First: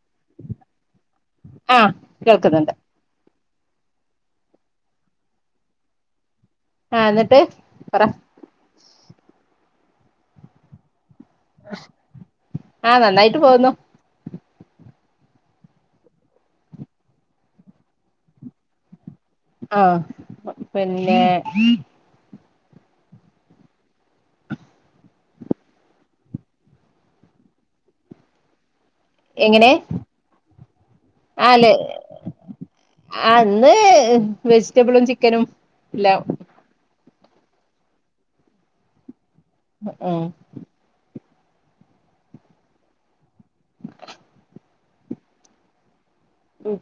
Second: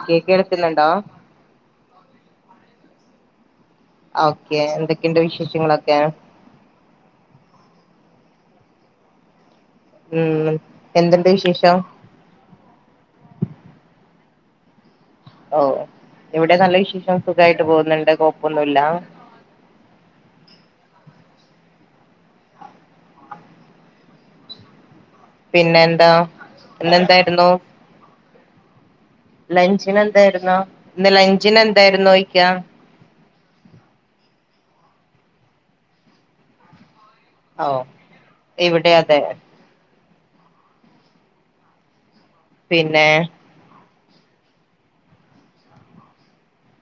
Okay കേൾക്കുന്നുണ്ടോ ആ കേൾക്കുന്നുണ്ട് ഓക്കെ എന്തൊക്കെണ്ട് വിശേഷങ്ങളൊക്കെ ആ ഇന്നിട്ട് പറ ഉം എന്തണ്ട് വിശേഷം ആഹ് നന്നായിട്ട് പോകുന്നു ഓ ഇവിടെ നല്ല വിശേഷം സുഖായിട്ട് പോകുന്നുണ്ട് കൊഴപ്പൊന്നുല്ല ആപിന്നെ പിന്നെ എന്താ ഇന്നെന്തായിരുന്നു എങ്ങനെ ലഞ്ചിന് എന്തായിരുന്നു ഇന്ന് ലഞ്ചിന് എന്തായിരുന്നു യിക്ക ആ ഇന്ന് വെജിറ്റബിളും ചിക്കനും എല്ലാം ഓ ഇവിടെ അതെ മം പിന്നെ ഉം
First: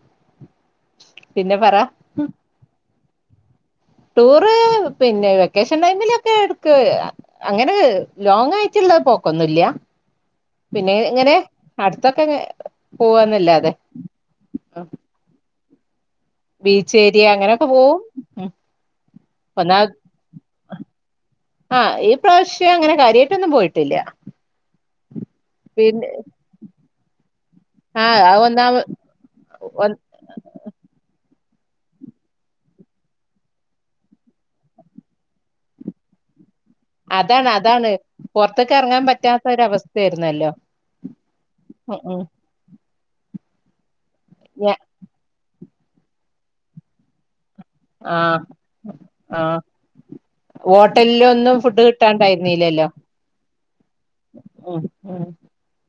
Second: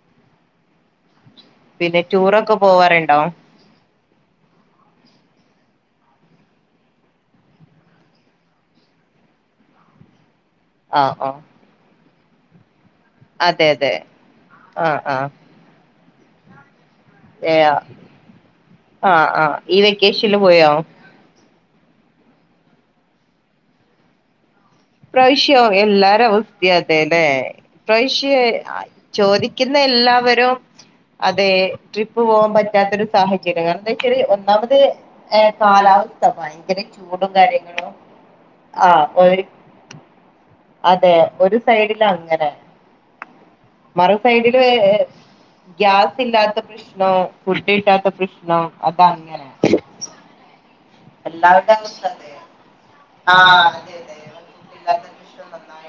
പിന്നെ ടൂറൊക്കെ പോവാറുണ്ടോ ടൂറ് പിന്നെ വെക്കേഷൻ ടൈമിലൊക്കെ എടുക്ക അങ്ങനെ ലോങ് ആയട്ടില്ല പോക്കൊന്നുംല്ല പിന്നെ ആ ആ ഇങ്ങനെ അടുത്തൊക്കെ അതെ പോവന്നല്ലാതെ അതെ ആ ബീ ശെരി ഏ അങ്ങനെയൊക്കെ പോവും ആ ഉം ആ ഒന്നാ ഈ വെക്കേഷനിൽ പോയോ ആ ഈ പ്രാവശ്യം അങ്ങനെ കാര്യമായിട്ടൊന്നും പോയിട്ടില്ല ഇപ്രാവിശ്യം പിന്നെ എല്ലാരിം അവസ്ഥഅതെ ല്ലെ ആഹ് ഇപ്രവിശ്യ അത് ഒന്നാമ ചോദിക്കുന്ന എല്ല എല്ലാവരും അതെ ട്രിപ്പ് പോകാൻ പറ്റാത്തരു സാഹചര്യം കാരണം എന്താ വെച്ചാൽ ഒന്നാമത് എ കാലാവസ്ഥ ഭയ യങ്കര ചൂടും അതാണ് അതാണ് കാര്യങ്ങളും പുറത്തേക്ക് ആ ഇറങ്ങാൻ ഒരു പറ്റാത്ത ഒരവസ്ഥയായിരുന്നല്ലോ അതെ ഒരു ഉം സൈഡില് ഉം അങ്ങനെ മറു സൈഡില് ഞ ഗ്യാസ് ഇല്ലാത്ത പ്രശ്നോം ഫുഡ് കിട്ടാത്ത ആഹ് പ്രശ്നം അതങ്ങനെ ആഹ് ഹോട്ടലിലൊന്നും എല്ലാവരുടെ ഫുഡ് അവസ്ഥ അതേ കിട്ടാണ്ടായിരുന്നില്ലല്ലോ ആ അതെ അതേ ഫുഡ് ഉം ഇല്ലാത്ത ഉം പ്രശ്നം നന്നായിട്ട്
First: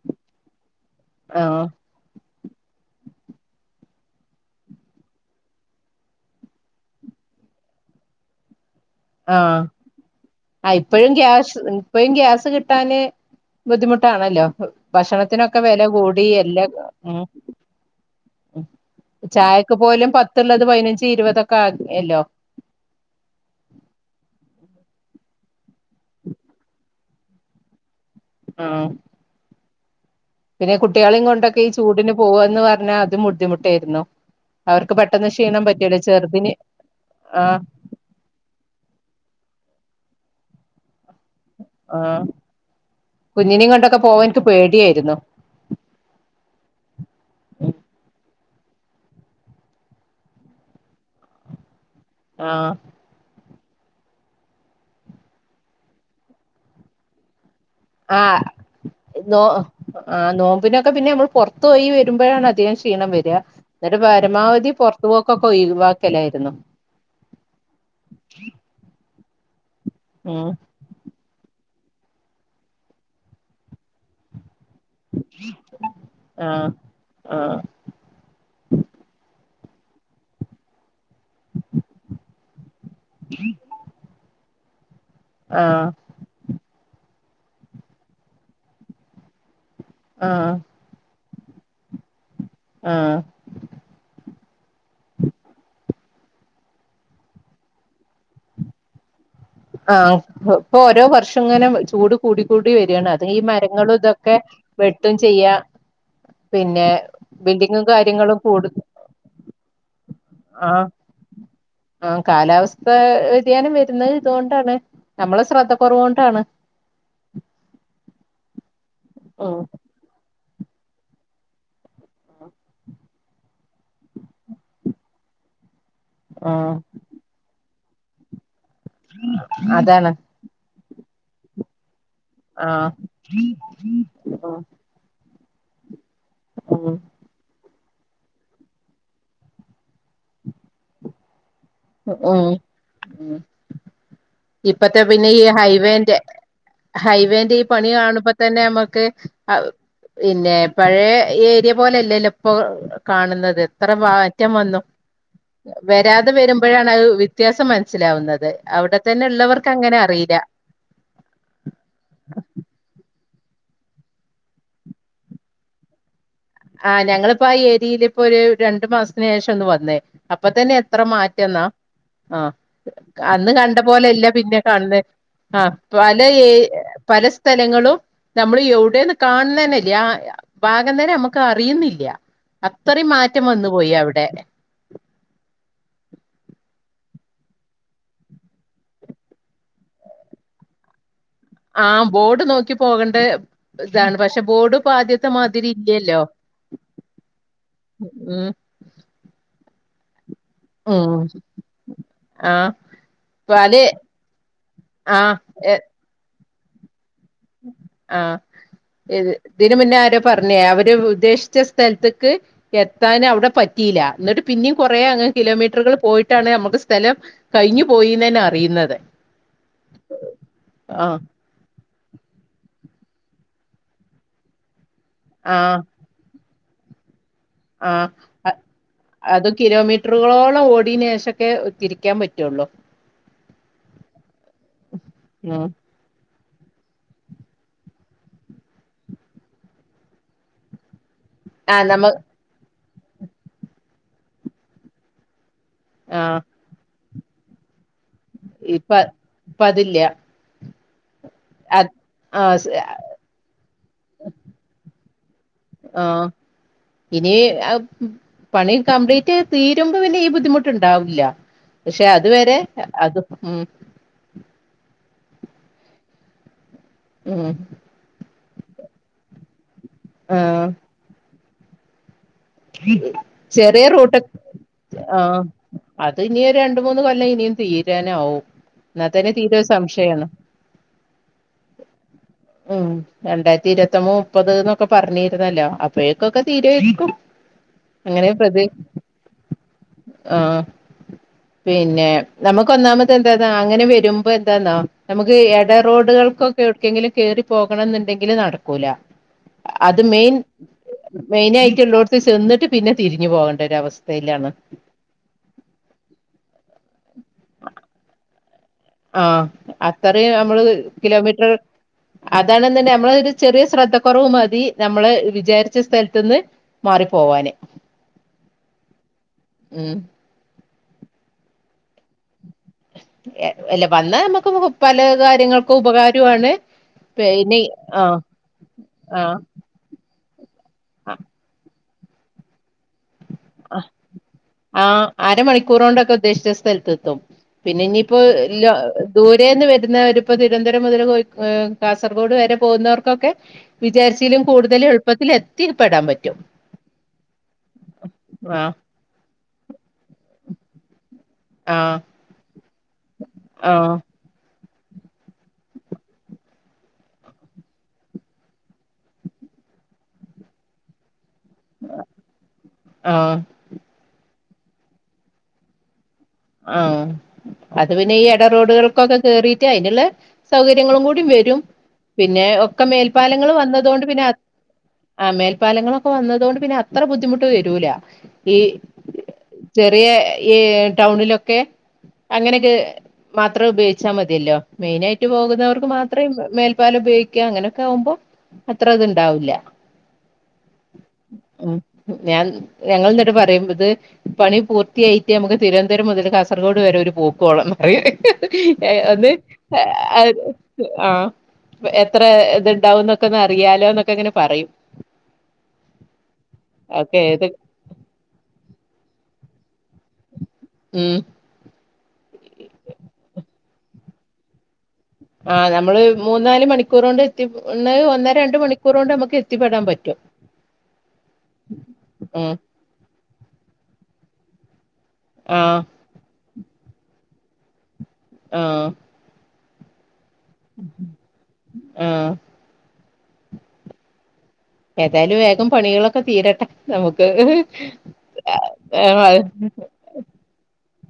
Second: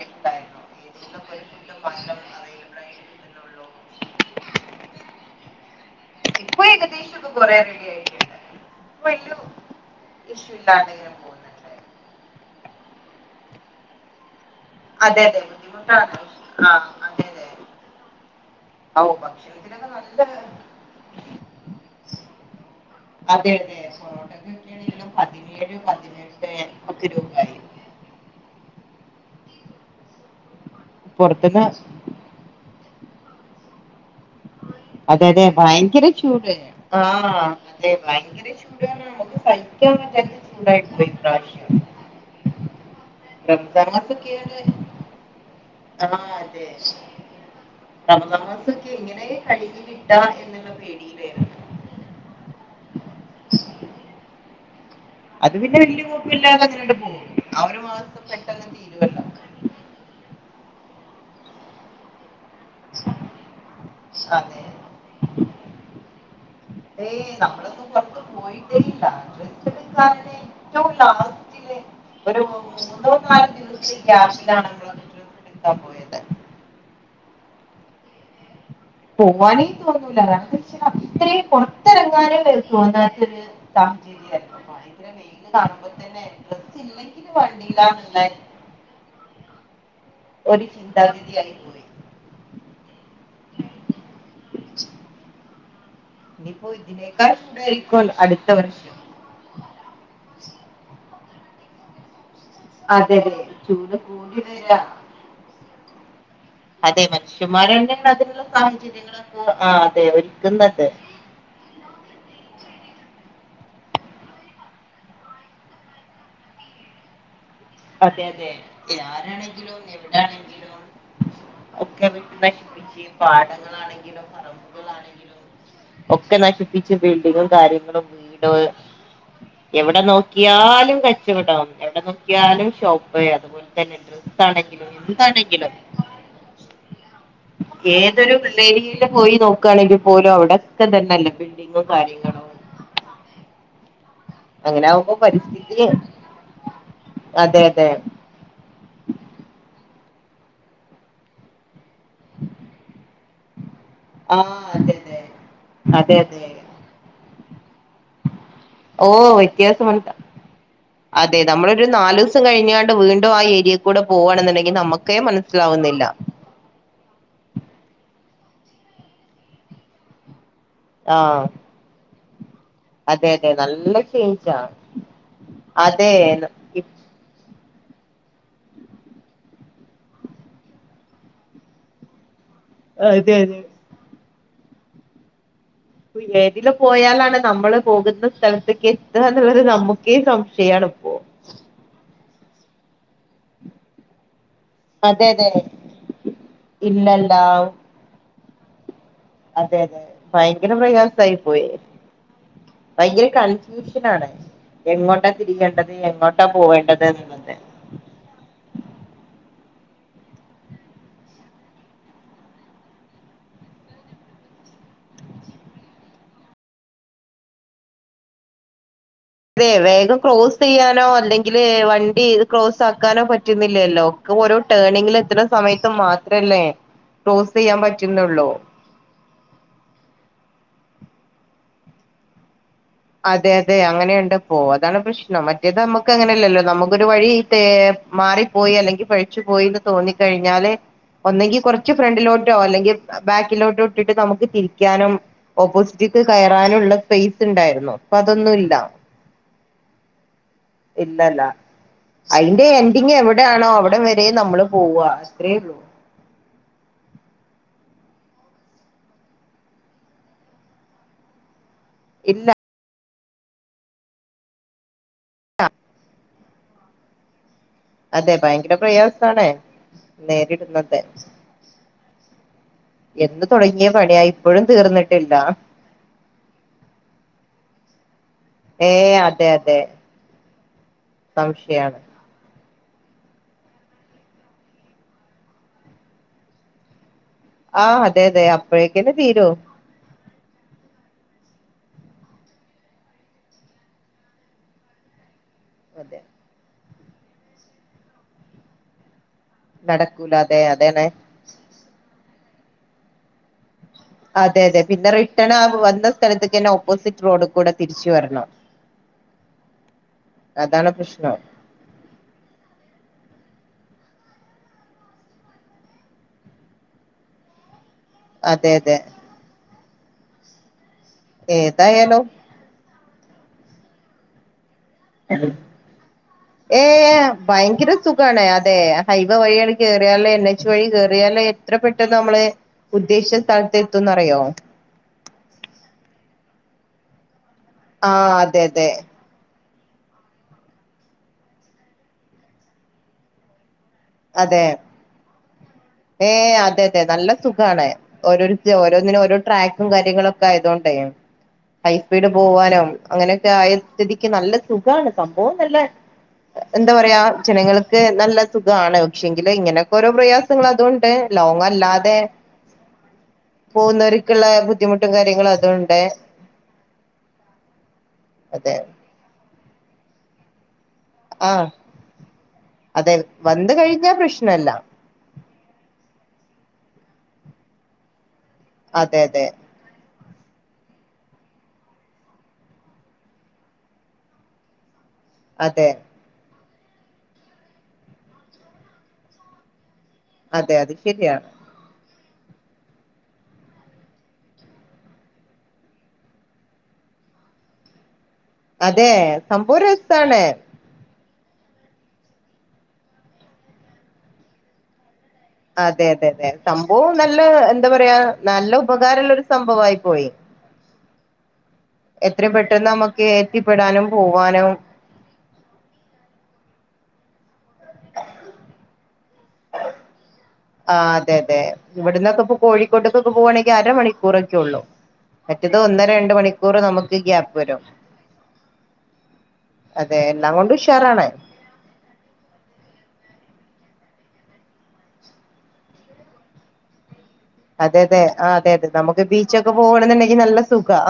ആഹ് ള്ള [unintelligible] ഇപ്പൊ ഏകദേശം ഒക്കെ കൊറേ റെഡി ആയിട്ട്ണ്ട് ആ ആ ഇപ്പഴും ഇങ്ങനെ പോകുന്നുണ്ട് ഗ്യാസ് ഇപ്പഴും ഗ്യാസ് കിട്ട് കിട്ടാന് ബുദ്ധിമുട്ടാണല്ലോ അതെ അതെ ഭക്ഷണത്തിനൊക്കെ വില ബുദ്ധിമുട്ടാണ് കൂടി എല്ലാം ആഹ് ഉം അതെ അതെ ഉം ഔ ചായക്ക് ഭക്ഷണത്തിനൊക്കെ പോലും നല്ല പത്തുള്ളത് പതിനഞ്ച് ഇരുപതൊക്കെ ആക്കി ല്ലോ അതെ അതെ ഇവിടെ പതിനേഴ് പതിനെട്ട് ഒക്കെ രൂപായി ആഹ് പിന്നെ കുട്ടികളെയും കൊണ്ടൊക്കെ പൊറത്ത്ന്ന് ഈ ചൂടിന് പോവന്ന് പറഞ്ഞാൽ അതും ബുദ്ധിമുട്ടായിരുന്നു അവർക്ക് അതെ പെട്ടെന്ന് അതെ ക്ഷീണം പറ്റുവല്ലോ ഭയങ്കര ചൂട് ചെറുതിന് ആ ആഹ് അതെ ഭയങ്കര ചൂടാണ് നമുക്ക് സയി ക്കാൻ പറ്റാത്ത ചൂടായി പോയി ഇപ്രാവശ്യം ആഹ് കുഞ്ഞിനേം റംസാം കൊണ്ടൊക്കെ പോവാൻ എനിക്ക് മാസൊക്കെയാണ് പേടിയായിരുന്നു ആഹ് അതെ റമദാൻ മാസ ക്കെ എങ്ങനെ കഴിഞ്ഞ് കിട്ടാ എന്നുള്ള പേടിയിൽ ആയിരുന്നു ആഹ് അത് പിന്നെ വല്യ കൊഴപ്പല്ലാതെ അങ്ങനെയങ്ങട് പോന്നു ആ നോ ആ നോമ്പിനൊക്കെ പിന്നെ മ്മള് പുറത്ത് പോയി വരുമ്പോഴാണ് ധികം ക്ഷീണം വരിക എന്നിട്ട് പരമാവധി പൊറത്തുപോക്കൊക്കെ ഒയിവാക്കലായിരുന്നു ഏയ് നമ്മള് ഒന്നും പൊറത്ത് പോയിട്ടേയില്ല [unintelligible] ഉം ഏറ്റവും ലാസ്റ്റിലെ ഒരു മൂന്നോ നാലോ ദിവസം ഗ്യാസ്സിലാണ് ആഹ് ആഹ് പോവാനേ തോന്നൂല [unintelligible] ഇത്രയും പുറത്തിറങ്ങാനെ വരെ തോന്നാത്തൊരു സാഹചര്യമായിരുന്നു ഇത്രയും വെയില് ആഹ് കാണുമ്പോ തന്നെ ഡ്രസ്സ് ഇല്ലെങ്കില് വേണ്ടിയിലാന്നുള്ള ആഹ് ഒരു ചിന്താഗതി ആയി പോയി ആഹ് ഇനിപ്പോ ഇതിനേക്കാൾ ചൂടായിരിക്കും ല്ലോ അടുത്ത വർഷം ആഹ് ഇപ്പൊ ഓരോ വർഷം ഇങ്ങനെ ചൂട് കൂടി കൂടി വരികാണ് അതെ അത് അതെ ഈ മരങ്ങളു ചൂട് ഇതൊക്കെ കൂടി വരാ വെട്ടും ചെയ്യാ പിന്നെ അതെ ബിൽഡിങ്ങും മനുഷ്യന്മാരന്ന കാര്യങ്ങളും അതിനുള്ള കൂടു സാഹചര്യങ്ങളൊക്കെ ആ അതെ ആഹ് ഒരുക്കുന്നത് ആഹ് കാലാവസ്ഥ വ വ്യതിയാനം വരുന്നത് ഇതുകൊണ്ടാണ് നമ്മളെ ശ്രദ്ധ കുറവ് കൊണ്ടാണ് അതെ അതെ ഉം ആരാണെങ്കിലും എവിടെ ആണെങ്കിലും ഒക്കെ വെട്ടി നശിപ്പിച്ച് പാടങ്ങളാണെങ്കിലും പറമ്പ് [inaudible] ഒക്കെ ആഹ് നശിപ്പിച്ച് ബിൽഡിങ്ങും കാര്യങ്ങളും വീട് എവിടെ അതാണ് നോക്കിയാലും കച്ചവടം എവിടെ നോ ക്കിയാലും ആഹ് ഷോപ്പ് അതുപോലെ തന്നെ ഡ്രസ്സാണെങ്കിലും എന്താണെങ്കിലും ആഹ് ഏതൊരു [unintelligible] പോയി നോക്കുകയാണെങ്കിൽ പോലും അവിടൊക്കെ തന്നെല്ല ഉം ഉം അങ്ങനെ ഇപ്പത്തെ ആകുമ്പോ പിന്നെ ഈ പരിസ്ഥിതി ഹൈവേന്റെ ഹൈവെന്റെ അതെ ഈ അതെ പണി കാണുമ്പോ തന്നെ നമ്മക്ക് പിന്നെ പഴയ ഏരിയ പോലല്ലല്ലോ ഇപ്പോ കണ്ന്നത് എത്ര മാറ്റം ആഹ് വന്നു. അതെ അതെ അതെ വെരാതെ അതെ വെരും [unintelligible] മ്പോ വ്യത്യാസം മനസ്സിലാവുന്നത്. അവിടെ ഓ തന്നെ ഉള്ളവർക്ക് അങ്ങനെ വ്യത്യാസമുണ്ട് അറിയില്ല അതെ നമ്മളൊരു നാല് ദിവസം കഴിഞ്ഞാണ്ട് വീണ്ട ണ്ടും ആ ഏരിയൽ കൂടെ പോവാണെന്നുണ്ടെങ്കിൽ നമ്മക്കേ മനസ്സിലാവുന്നില്ല. ആ ഞങ്ങളിപ്പോ ആ ഏരിയെല് ഇപ്പോ ഒരു രണ്ടു മാസത്തിന് ശേഷം ഒന്ന് വന്നേ. അപ്പൊ അപ്പോ തന്നെ എത്ര ആഹ് മാറ്റന്ന അ അതെ അന്ന് അതെ കണ്ട നല്ല പോലെല്ല ചേഞ്ചാ പിന്നെ കാണന്ന് അ അതെ പല ഏ ഇപ് പലസ്ഥ സ്ഥലങ്ങളും നമ്മൾ യൗവ്ടെന്ന് കാൺന്നന്നല്ല ആ ഭാഗം തന്നെ നമ്മക്ക് ക്ക് അറിയുന്നില്ല്യ അത്രയും അതെ മാറ്റം അതെ വന്നു പോയി അവ്ടെലെ എതിലെ പോയാലാണ് നമ്മള് പോകുന്ന സ്ഥലത്തെക്ക് എത്തുക എന്നുള്ളത് നമ്മുക്കെ സംശയയാണ് ഇപ്പോ ആ ബോഡ് നോക്കി പോകണ്ട ഇതാണ് പക്ഷെ ബോഡ് അതെ പാദ്യത്തെ അതെ മാതിരി ഇല്ലല്ലോ ഇല്ലല്ല മ്മ് അതെ അതെ ഭയങ്കര ഉം പ്രയാസായായി പോയി ആഹ് ഭയങ്കര പലെ കൺഫ്യൂഷനാണ് എങ്ങോട്ടാ ആഹ് തിരിയേണ്ടത് എങ്ങോട്ടാ പോവെണ്ടത് ആ ഇത് ഇതിന് മുന്നെ ആരോ പറഞ്ഞേ അവര് ഉദ്ദേശിച്ച സ്ഥലത്ത്ക്ക് എത്താൻ അവിടെ പറ്റിയില്ല എന്നിട്ട് പി ഇനീം കുറെയങ്ങ് കിലോമീറ്ററുകൾപോയിട്ടാണ് നമ്മുക്ക് സ്ഥലം കഴിഞ്ഞുപോയിന്ന് തന്നെഅറിയുന്നത് അതെ വേഗം ക്രോസ് ചെയ്യാനോ അല്ലെങ്കില് വൻ ണ്ടി ക്രോസ് ആക്കാനോ പറ്റുന്നില്ലല്ലോ ഒക്കെ ഓരോ ടേണിങ്ങിൽ എത്ര സമയത്തുമാത്രല്ലേ ആ അ അതും കിലോമീറ്ററുകളോളം ഓടീനുശേഷം ഒക്കെ ത്തിരിക്കാൻ പറ്റുള്ളൂ അതെ അതെ അങ്ങനെയുണ്ട് പ്പോ അതാണ് പ്രശ്നം ഉം മറ്റേത് നമ്മുക്കങ്ങനെ ഇല്ലല്ലോ നമുക്കോരു വഴി ത്തെ മാറിപ്പോയി അല്ലെങ്കി പെയച്ചു പോയീന്നുതോന്നിക്കഴിഞ്ഞാല് ഒന്നങ്കി ആഹ് കുറച്ച് നമ്മ ഫ്രണ്ടിലോട്ടോ അല്ലെങ്കി ബാക്കിലോട്ട് ഇട്ടിട്ട് നമുക്ക് തിരിക്കാനും ഓപ്പോസിറ്റ്ക്ക് ആഹ് കയറാനുള്ള സ്പെയിസ് ഉണ്ടായിരുന്നു ഇപ്പൊ അതൊന്നുല്ല ഇപ്പ ഇപ്പ അതില്ല ഇല്ലല്ലാ അത് അതിന്റെ ആഹ് എൻഡിങ് എവിടെയാണോ അവിടം വരെ നമ്മള് പോവാ അത്രെയുള്ളൂ ആഹ് ഇനി പണി കംപ്ലീറ്റ് തീരുമ്പോ പിന്നെ ഈ ബുദ്ധിമുട്ടുണ്ടാവില്ല പക്ഷെ ഇല്ല അതുവരെ അത് മ്മ് അ ഉം അതെ ഭയങ്കര പ്രയാസാണേ ആഹ് നേരിടുന്നത് എന്ന് ചെറിയ തുടങ്ങിയ റോട്ട് പണിയാ ഇപ്പോഴും ആ തീർന്നിട്ടില്ല അത് ഇനി രണ്ടുമൂന്നു കൊല്ലം ഇനിയും തീരാനാവും ഏ എന്നാത്തന്നെ അതെ തീരെ അതെ സംശയാണ് സംശയാണ് ഉം രണ്ടായിരത്തി ഇരുപത്തോമ്പത് മുപ്പത് ന്നോക്കെ പറഞ്ഞിരുന്നല്ലോ അപ്പഴെകോക്കെ തീരായിക്കും ആ അതെ അതെ അപ്പോഴെക്കെന്നെ തീരു ആ പിന്നെ നമുക്ക് ഒന്നാമത് എന്താന്നാ അങ്ങനെ വരുമ്പോ എന്താന്നോ നമുക്ക് ക്ക് എട അതെ റോഡുകൾക്കോക്കെ എവിടെക്കെങ്കിലും കേറിപോകണം എന്നുണ്ടെങ്കിൽ നടക്കൂല അത് നടക്കൂല മെയിൻ അതെ അതാണ് മെയിനായിട്ടുള്ളോടത്ത് ചെന്നിട്ട് പിന്നെ തിരിഞ്ഞു പോകെണ്ടോരവസ്ഥ അതെ അതെ പിന്നെ റിട്ടാണാവുമ്പോ വന്ന സ്ഥലത്ത്ക്കെന്നെ ഓപ്പോസിറ്റ് റോഡിൽ കൂടെ തിരിച്ചുവരണം ആ അത്രയും നമ്മള് പ്രശ്നം കിലോമീറ്റർ അതാണ് നമ്മള് ഒരു ചെറിയ ശ്രദ്ധകുറവ് മതി നമ്മള് വിചാരിച്ച സ്ഥലത്തുന്ന് മാറിപ്പോവാന് അതെ അതെ ഉം ഏതായാലും അല്ല വന്നാ നമുക്ക് പല കാര്യങ്ങൾക്കും ഉപകാരമാണ് ഏഹ് പിന്നെ ഭയങ്കര ആഹ് സുഖാണ് അതെ ഹൈവേ ആഹ് വഴിയാണ് കയറിയാലേ വഴി കേയറിയല്ല എത്ര പെട്ടെന്ന് നമ്മള് ഉദ്ദേശിച്ച സ്ഥലത്ത് എത്തുംന്നറിയോ ആ അരമണിക്കൂർ കൊണ്ടൊക്കെ ഉദ്ദേശിച്ച സ്ഥല പിന്നെ ഇനിയിപ്പോ ആഹ് അതെ അതെ ദൂരന്ന് വ പ്പോ തിരുവനന്തപുരം മുതൽ കാസർഗോഡ് വരെ പോകുന്നവർക്കൊക്കെ വിചാരിച്ചിലും അതെ കൂടുതൽ എളുപ്പത്തിൽ എത്തിപ്പെെടാൻ പറ്റും ഓരോ ആഹ് ഓരോന്നിനും ഓരോ ട്രാക്കും കാര്യങ്ങളും ഒക്കെ ആയതുകൊണ്ടേ ആഹ് ഹൈസ്പീഡ് പോവാനോ അങ്ങനെയൊക്കെ ആയ ആഹ് സ്ഥതിക്ക് നല്ല സുഖമാണ് സംഭവം നല്ല എന്താ പറയാ ജനങ്ങൾക്ക് നല്ല സുഖ ഇതാണ് പക്ഷെങ്കില ഇങ്ങനെയക്കെഓരോ പ്രയാസങ്ങൾ അതുകൊണ്ട് ലോങ് അല്ലാതെ ആഹ് പോകുന്നൊ ക്കുള്ള ബുദ്ധിമുട്ടും കാര്യങ്ങളും അതുണ്ട് ആഹ അത് പിന്നെ ഈ അതെ ഇടറോഡുകൾക്കൊക്കെ കേറിട്ട് അതിനുള്ള സൗകര്യ യങ്ങളും കൂടി വരും ആഹ് പിന്നെ ഒക്കെ അതെ മേൽപാലങ്ങൾ വന്ന് വന്നതൊണ്ട് കഴിഞ്ഞാ പിന്നെ പ്രശ്നല്ല ആഹ് മേൽപ്പാലങ്ങളൊക്കെ വന്നതൊണ്ട് പിന്നെ അത്ര ബുദ്ധിമുട്ട് വരൂല ഈ അതെ അതെ ചെറിയ ഈ ടൗണിലൊക്കെ അങ്ങനൊക്കെ മാത്രം ഉപയോഗിച്ചാൽ മതിയല്ലോ മെയിനയിട്ട് പോകുന്നവർക്ക് അതെ മാത്രേ മേൽ പ്പാല ഉപയോഗിക്കുക അങ്ങനെയൊക്കെ ആകുമ്പോ അത്ര ഇത്ണ്ടാവൂില്ല അതെ അതെ ശരിയാണ് ഞാൻ ഞങ്ങൾന്നിട്ട് പറയുമ്പത് പണി പൂർത്തിയായിട്ട് നമുക്ക് തിരുവനന്തപുരം മുതൽ കാസർഗോഡ് വരെ ഒരു പോക്കുവോളന്ന്റ അതെ അത് സംഭവം രസാണ് ആഹ് എത്ര ഇത്ണ്ടാവുംന്നൊക്കെ ഒന്ന് അറിയാലോ എന്നൊക്കെ ഇങ്ങനെ പറയും അതെ അതെ അതെ സംഭവം ഓക്കെ നല്ല ഏത് എന്താ പറയാ നല്ല ഉപകാരമുള്ളരു സംഭവയി പോയി ഉം എത്ര പെട്ടെന്ന് നമ്മുക്ക് എത്തിപ്പെടാനും പോവാനും ആഹ് നമ്മള് മൂന്ന് നാല് മണിക്കൂർ കൊണ്ട് എത്തിന്ന് ഒന്ന് രണ്ട് മണിക്കൂർ കൊണ്ട് നമുക്ക് എത്തിപ്പെടാൻ പറ്റും ആ അതെ അതെ ഇവിടുന്നൊക്കെ ഉം ഇ കോഴിക്കോട്ടക്കൊക്കെ പോകവാണെങ്കിൽ അരമണിക്കൂറൊക്കെ ഉള്ളു മറ്റത് ആഹ് ഒന്ന് രണ്ട് മണിക്കൂർ നമുക്ക് ഗ്യാപ്പ് വരും ആഹ് അത് എല്ലാം കൊണ്ട് ഉഷാറാാണ് ആഹ് ഏതായാലും വേഗം പണികളൊക്കെ തീരട്ടെ നമുക്ക് അതെ അതെ ആഹ് അതെ അതെ നമുക്ക് ബീച്ചൊക്കെ [unintelligible] പോകണെന്നുണ്ടെങ്കിൽ നല്ല സുഖാ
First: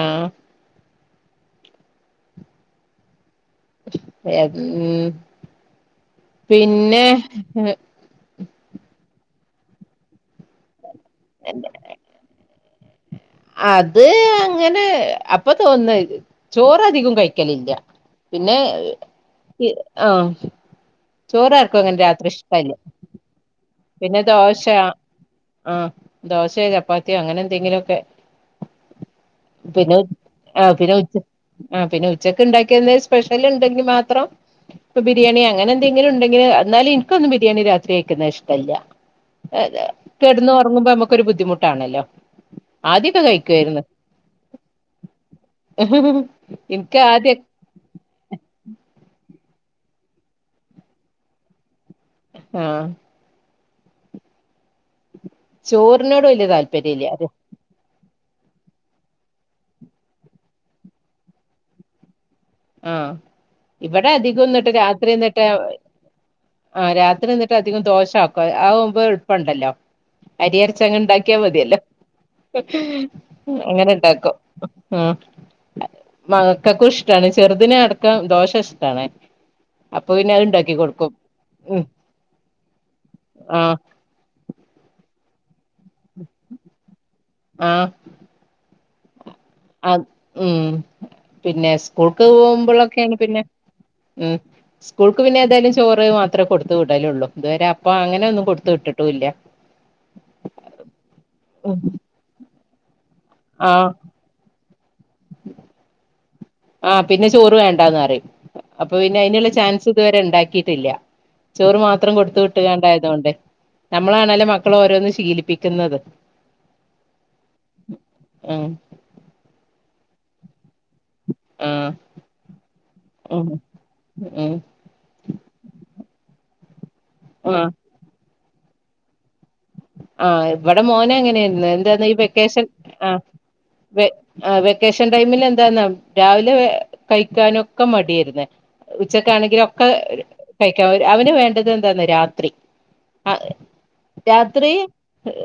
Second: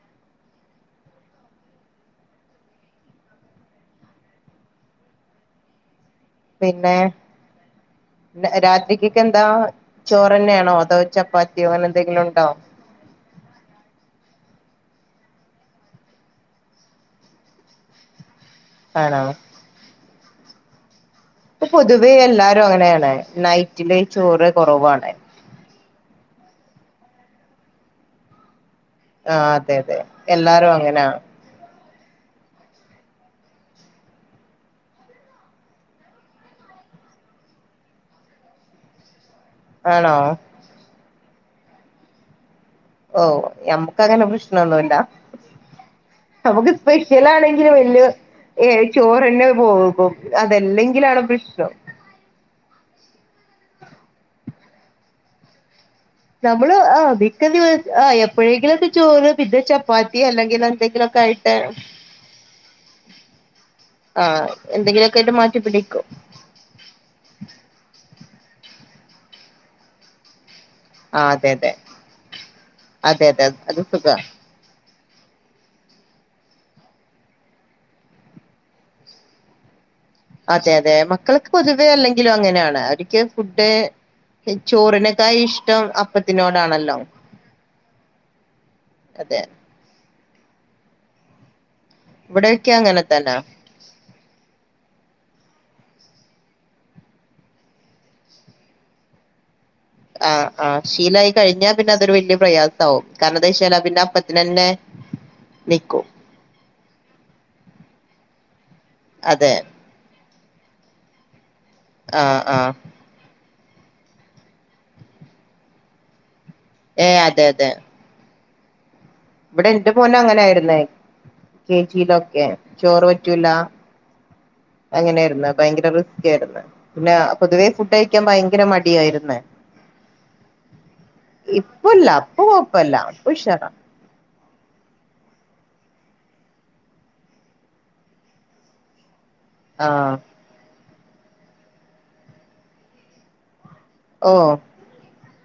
ആഹ് എ പിന്നെ അതാ ചോറ്ന്നെയാണോ അതോ ചപ്പാത്തിയോ അങ്ങനെ എന്തെങ്കിലും ഉണ്ടോ അത് അങ്ങനെ അപ്പൊ തോന്ന ചോറധികം കഴിക്കലില്ല പിന്നെ ആണോ ആഹ് ഇപ്പൊ ചോറർക്കും അങ്ങനെ പൊതുവേ രാത്രി എല്ലാരും ഇഷ്ടല്ല അങ്ങനെയാണ് നൈറ്റില് പിന്നെ ചോറ് ദോശ കുറവാണ് ആ ദോശയോ ചപ്പാത്തിയോ അങ്ങനെ എന്തെങ്കിലുമൊക്കെ ആഹ് അതെ അതെ എല്ലാരും അങ്ങനെയ ആ പിന്നെ ഉച്ചക്ക് ഉണ്ടാക്കിയന്ന സ്പെഷ്യൽ ഉണ്ടെങ്കി മാത്രം ഇപ്പ ബിരിയാണി അങ്ങനെ എന്തെങ്കിലും ഉണ്ടെങ്കിൽ എന്നാലും എനിക്കൊന്ന് ബിരിയാണി രാത്രി കഴിക്കുന്ന ഇഷ്ടല്ല ല്ലഏ ആണോ കെടന്ന് ഉറങ്ങുമ്പോ നമ്മുക്കരു ബുദ്ധിമുട്ടാണല്ലോ ആദ്യൊക്കെ ഓ കഴിക്കുവായിരുന്നു നമ്മുക്ക് അങ്ങനെ പ്രശ്നൊന്നുമില്ല നമ്മുക്ക് എനിക്ക് സ്പെഷ്യൽ ആദ്യ ആണെങ്കിലും വലിയ ചോറ്ന്നെ പോകും അതെല്ലെങ്കിലാണ് പ്രശ്നം ആ ചോറിനോട് വലിയ നമ്മള് താല്പര്യം ആ ഇല്ല വിക്ക ആ എപ്പോഴെങ്കിലുംക്കെ ചോറ് പിന്നെ ചപ്പാത്തി അല്ലെങ്കിൽ എന്തെങ്കിലുമൊക്കെ ആയിട്ട് ആ ഇവിടെ ആ അധികംന്നിട്ട് രാത്രി എന്തെങ്കിലൊക്കെ ആയിട്ട് എന്നിട്ട് മാറ്റി പിടിക്കും ആഹ രാത്രി നിന്നിട്ട് അധികം ദോശ യാക്കും അതാകുമ്പോൾ എളപ്പുണ്ടല്ലോ അരിയരച്ച അങ്ങങ് ആ ഉണ്ടാക്കിയാ അതെ അതെ മതിയല്ലോ അതെ അതെ അത് അങ്ങനെ സുഖ ഇണ്ടാക്കും ആ മക്കൾക്ക്‌ ഇഷ്ടാണ് ചെറുതിനിനെ അടക്കം ദോഷ ഇഷ്ടാണ് അപ്പൊ പിന്നെ അത് അതെ ഉണ്ടാക്കി അതെ കൊടുക്കും മക്കൾക്ക് ഉം പൊതുവെ അല്ലെങ്കിലും അങ്ങനെയാണ് അവക്ക് ഫുഡ് ആഹ് ചോറിനെ തായി ഇഷ്ടം അപ്പത്തിനോടാണല്ലോ അതെ ആ ഉം പിന്നെ സ്കൂൾക്ക് ഇവിടെയൊക്കെ അങ്ങനെ പോകുമ്പോഴൊക്കെയാണ് തന്നെ പിന്നെ ഉം സ്കൂൾക്ക് പിന്നെ ഏതായാലും ചോറ് മാത്രമേ കൊടുത്ത് വിടലള്ളൂ ഇതുവരെ അപ്പം അങ്ങനെ ഒന്നും കൊടുത്ത വിട്ടിട്ടൂല്ല ആഹ് ആ ശീലായി കഴിഞ്ഞാ പിന്നെ അതൊരു വലിയ പ്രയാസമാവും കാരണം എന്താ ആഹ് പിന്നെ അപ്പത്തിന തന്നെ നിക്കൂ ആഹ് പിന്നെ ചോറ് വേണ്ടാന്ന് പറയും അപ്പൊ പിന്നെ അതിനുള്ള അതെ ചാൻസ് ഇതുവരെ ഉണ്ടാക്കിട്ടില്ല ചോറ് മാത്രം കൊടുത്തു ആഹ് ആഹ് കിട്ടുകണ്ടായതുകൊണ്ട് നമ്മളാണല്ലേ മക്കള ഓരോന്ന് ശീലിപ്പിക്കുന്നത് ഏ അതെ അതെ ഉം ഇവിടെ എന്റെ മോന് അങ്ങനായിരുന്നേ കെ ആഹ് ജിയിലൊക്കെ ചോറ് പറ്റൂല ഉം ഉം അങ്ങനെയായിരുന്നു ഭയങ്കര റിസ്ക് ആയിരുന്നു പിന്നെ പൊതുവേ ആഹ് ഫുഡ് അയക്കാൻ ഭയ ഭയങ്കര മടിയായിരുന് ആ ഇവിടെ മോന അങ്ങനെയായിരുന്നു എന്താന്ന ഇപ്പല്ല ഈ ഇപ്പൊ വെക്കേഷൻ കൊഴപ്പല്ല ആ ഇപ്പൊ ഉഷാറാ വ ആ വെക്കേഷൻ ടൈമിൽ എന്താന്നാ രാവിലെ കഴിക്കാനൊക്കെ മടിയായിരുന്നു ഉച്ചക്കാണെങ്കിലൊക്കെ ആഹ് കഴി അവന് വേണ്ടത് എന്താന്ന രാത്രി ആ ഓ രാത്രി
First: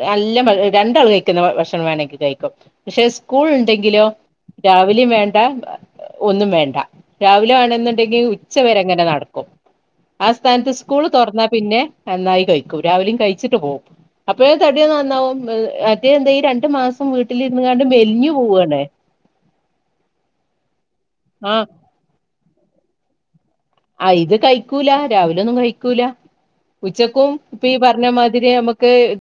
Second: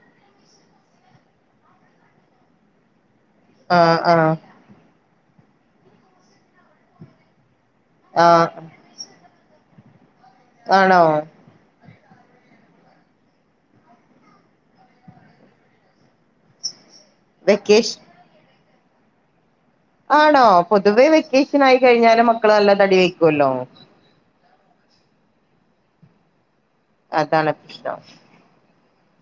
നല്ല രണ്ടാൾ കഴിക്കുന്ന ഭക്ഷണം വേണമെങ്കിൽ കഴിക്കും സ്കൂൾ ആഹ് ഉണ്ടെങ്കിലോ ആഹ് രാവിലെയും വേണ്ട ഒന്നും വേണ്ട രാവിലെ ആണ ണ്ടെങ്കിൽ ആഹ് ഉച്ച വരെങ്ങനെ നടക്കും ആ സ്ഥാനത്ത് സ്കൂൾ ആണോ തുറന്നാ പിന്നെ നന്നായി കഴിക്കും രാവിലെയും കഴിച്ചിട്ട് പോവും അപ്പോഴ തടിയ നന്നാവും അത് എന്താഈ രണ്ടു മാസം വീട്ടിൽഇരുന്ന്ക്കണ്ട് വെക്കേഷൻ മെലിഞ്ഞു പോവണേ ആണോ പൊതുവെ വെക്കേഷൻ ആഹ് ആയി കഴിഞ്ഞാൽ മക്കൾ നല്ല തടി വെക്കുമല്ലോ ആ ഇത് കഴിക്കൂല രാവിലെ ഒന്നും കഴിക്കൂല ഉച്ചക്കും അതാണ് ഇപ്പ ഈ പ്രശ്നം പറഞ്ഞ മാതിരി നമുക്ക്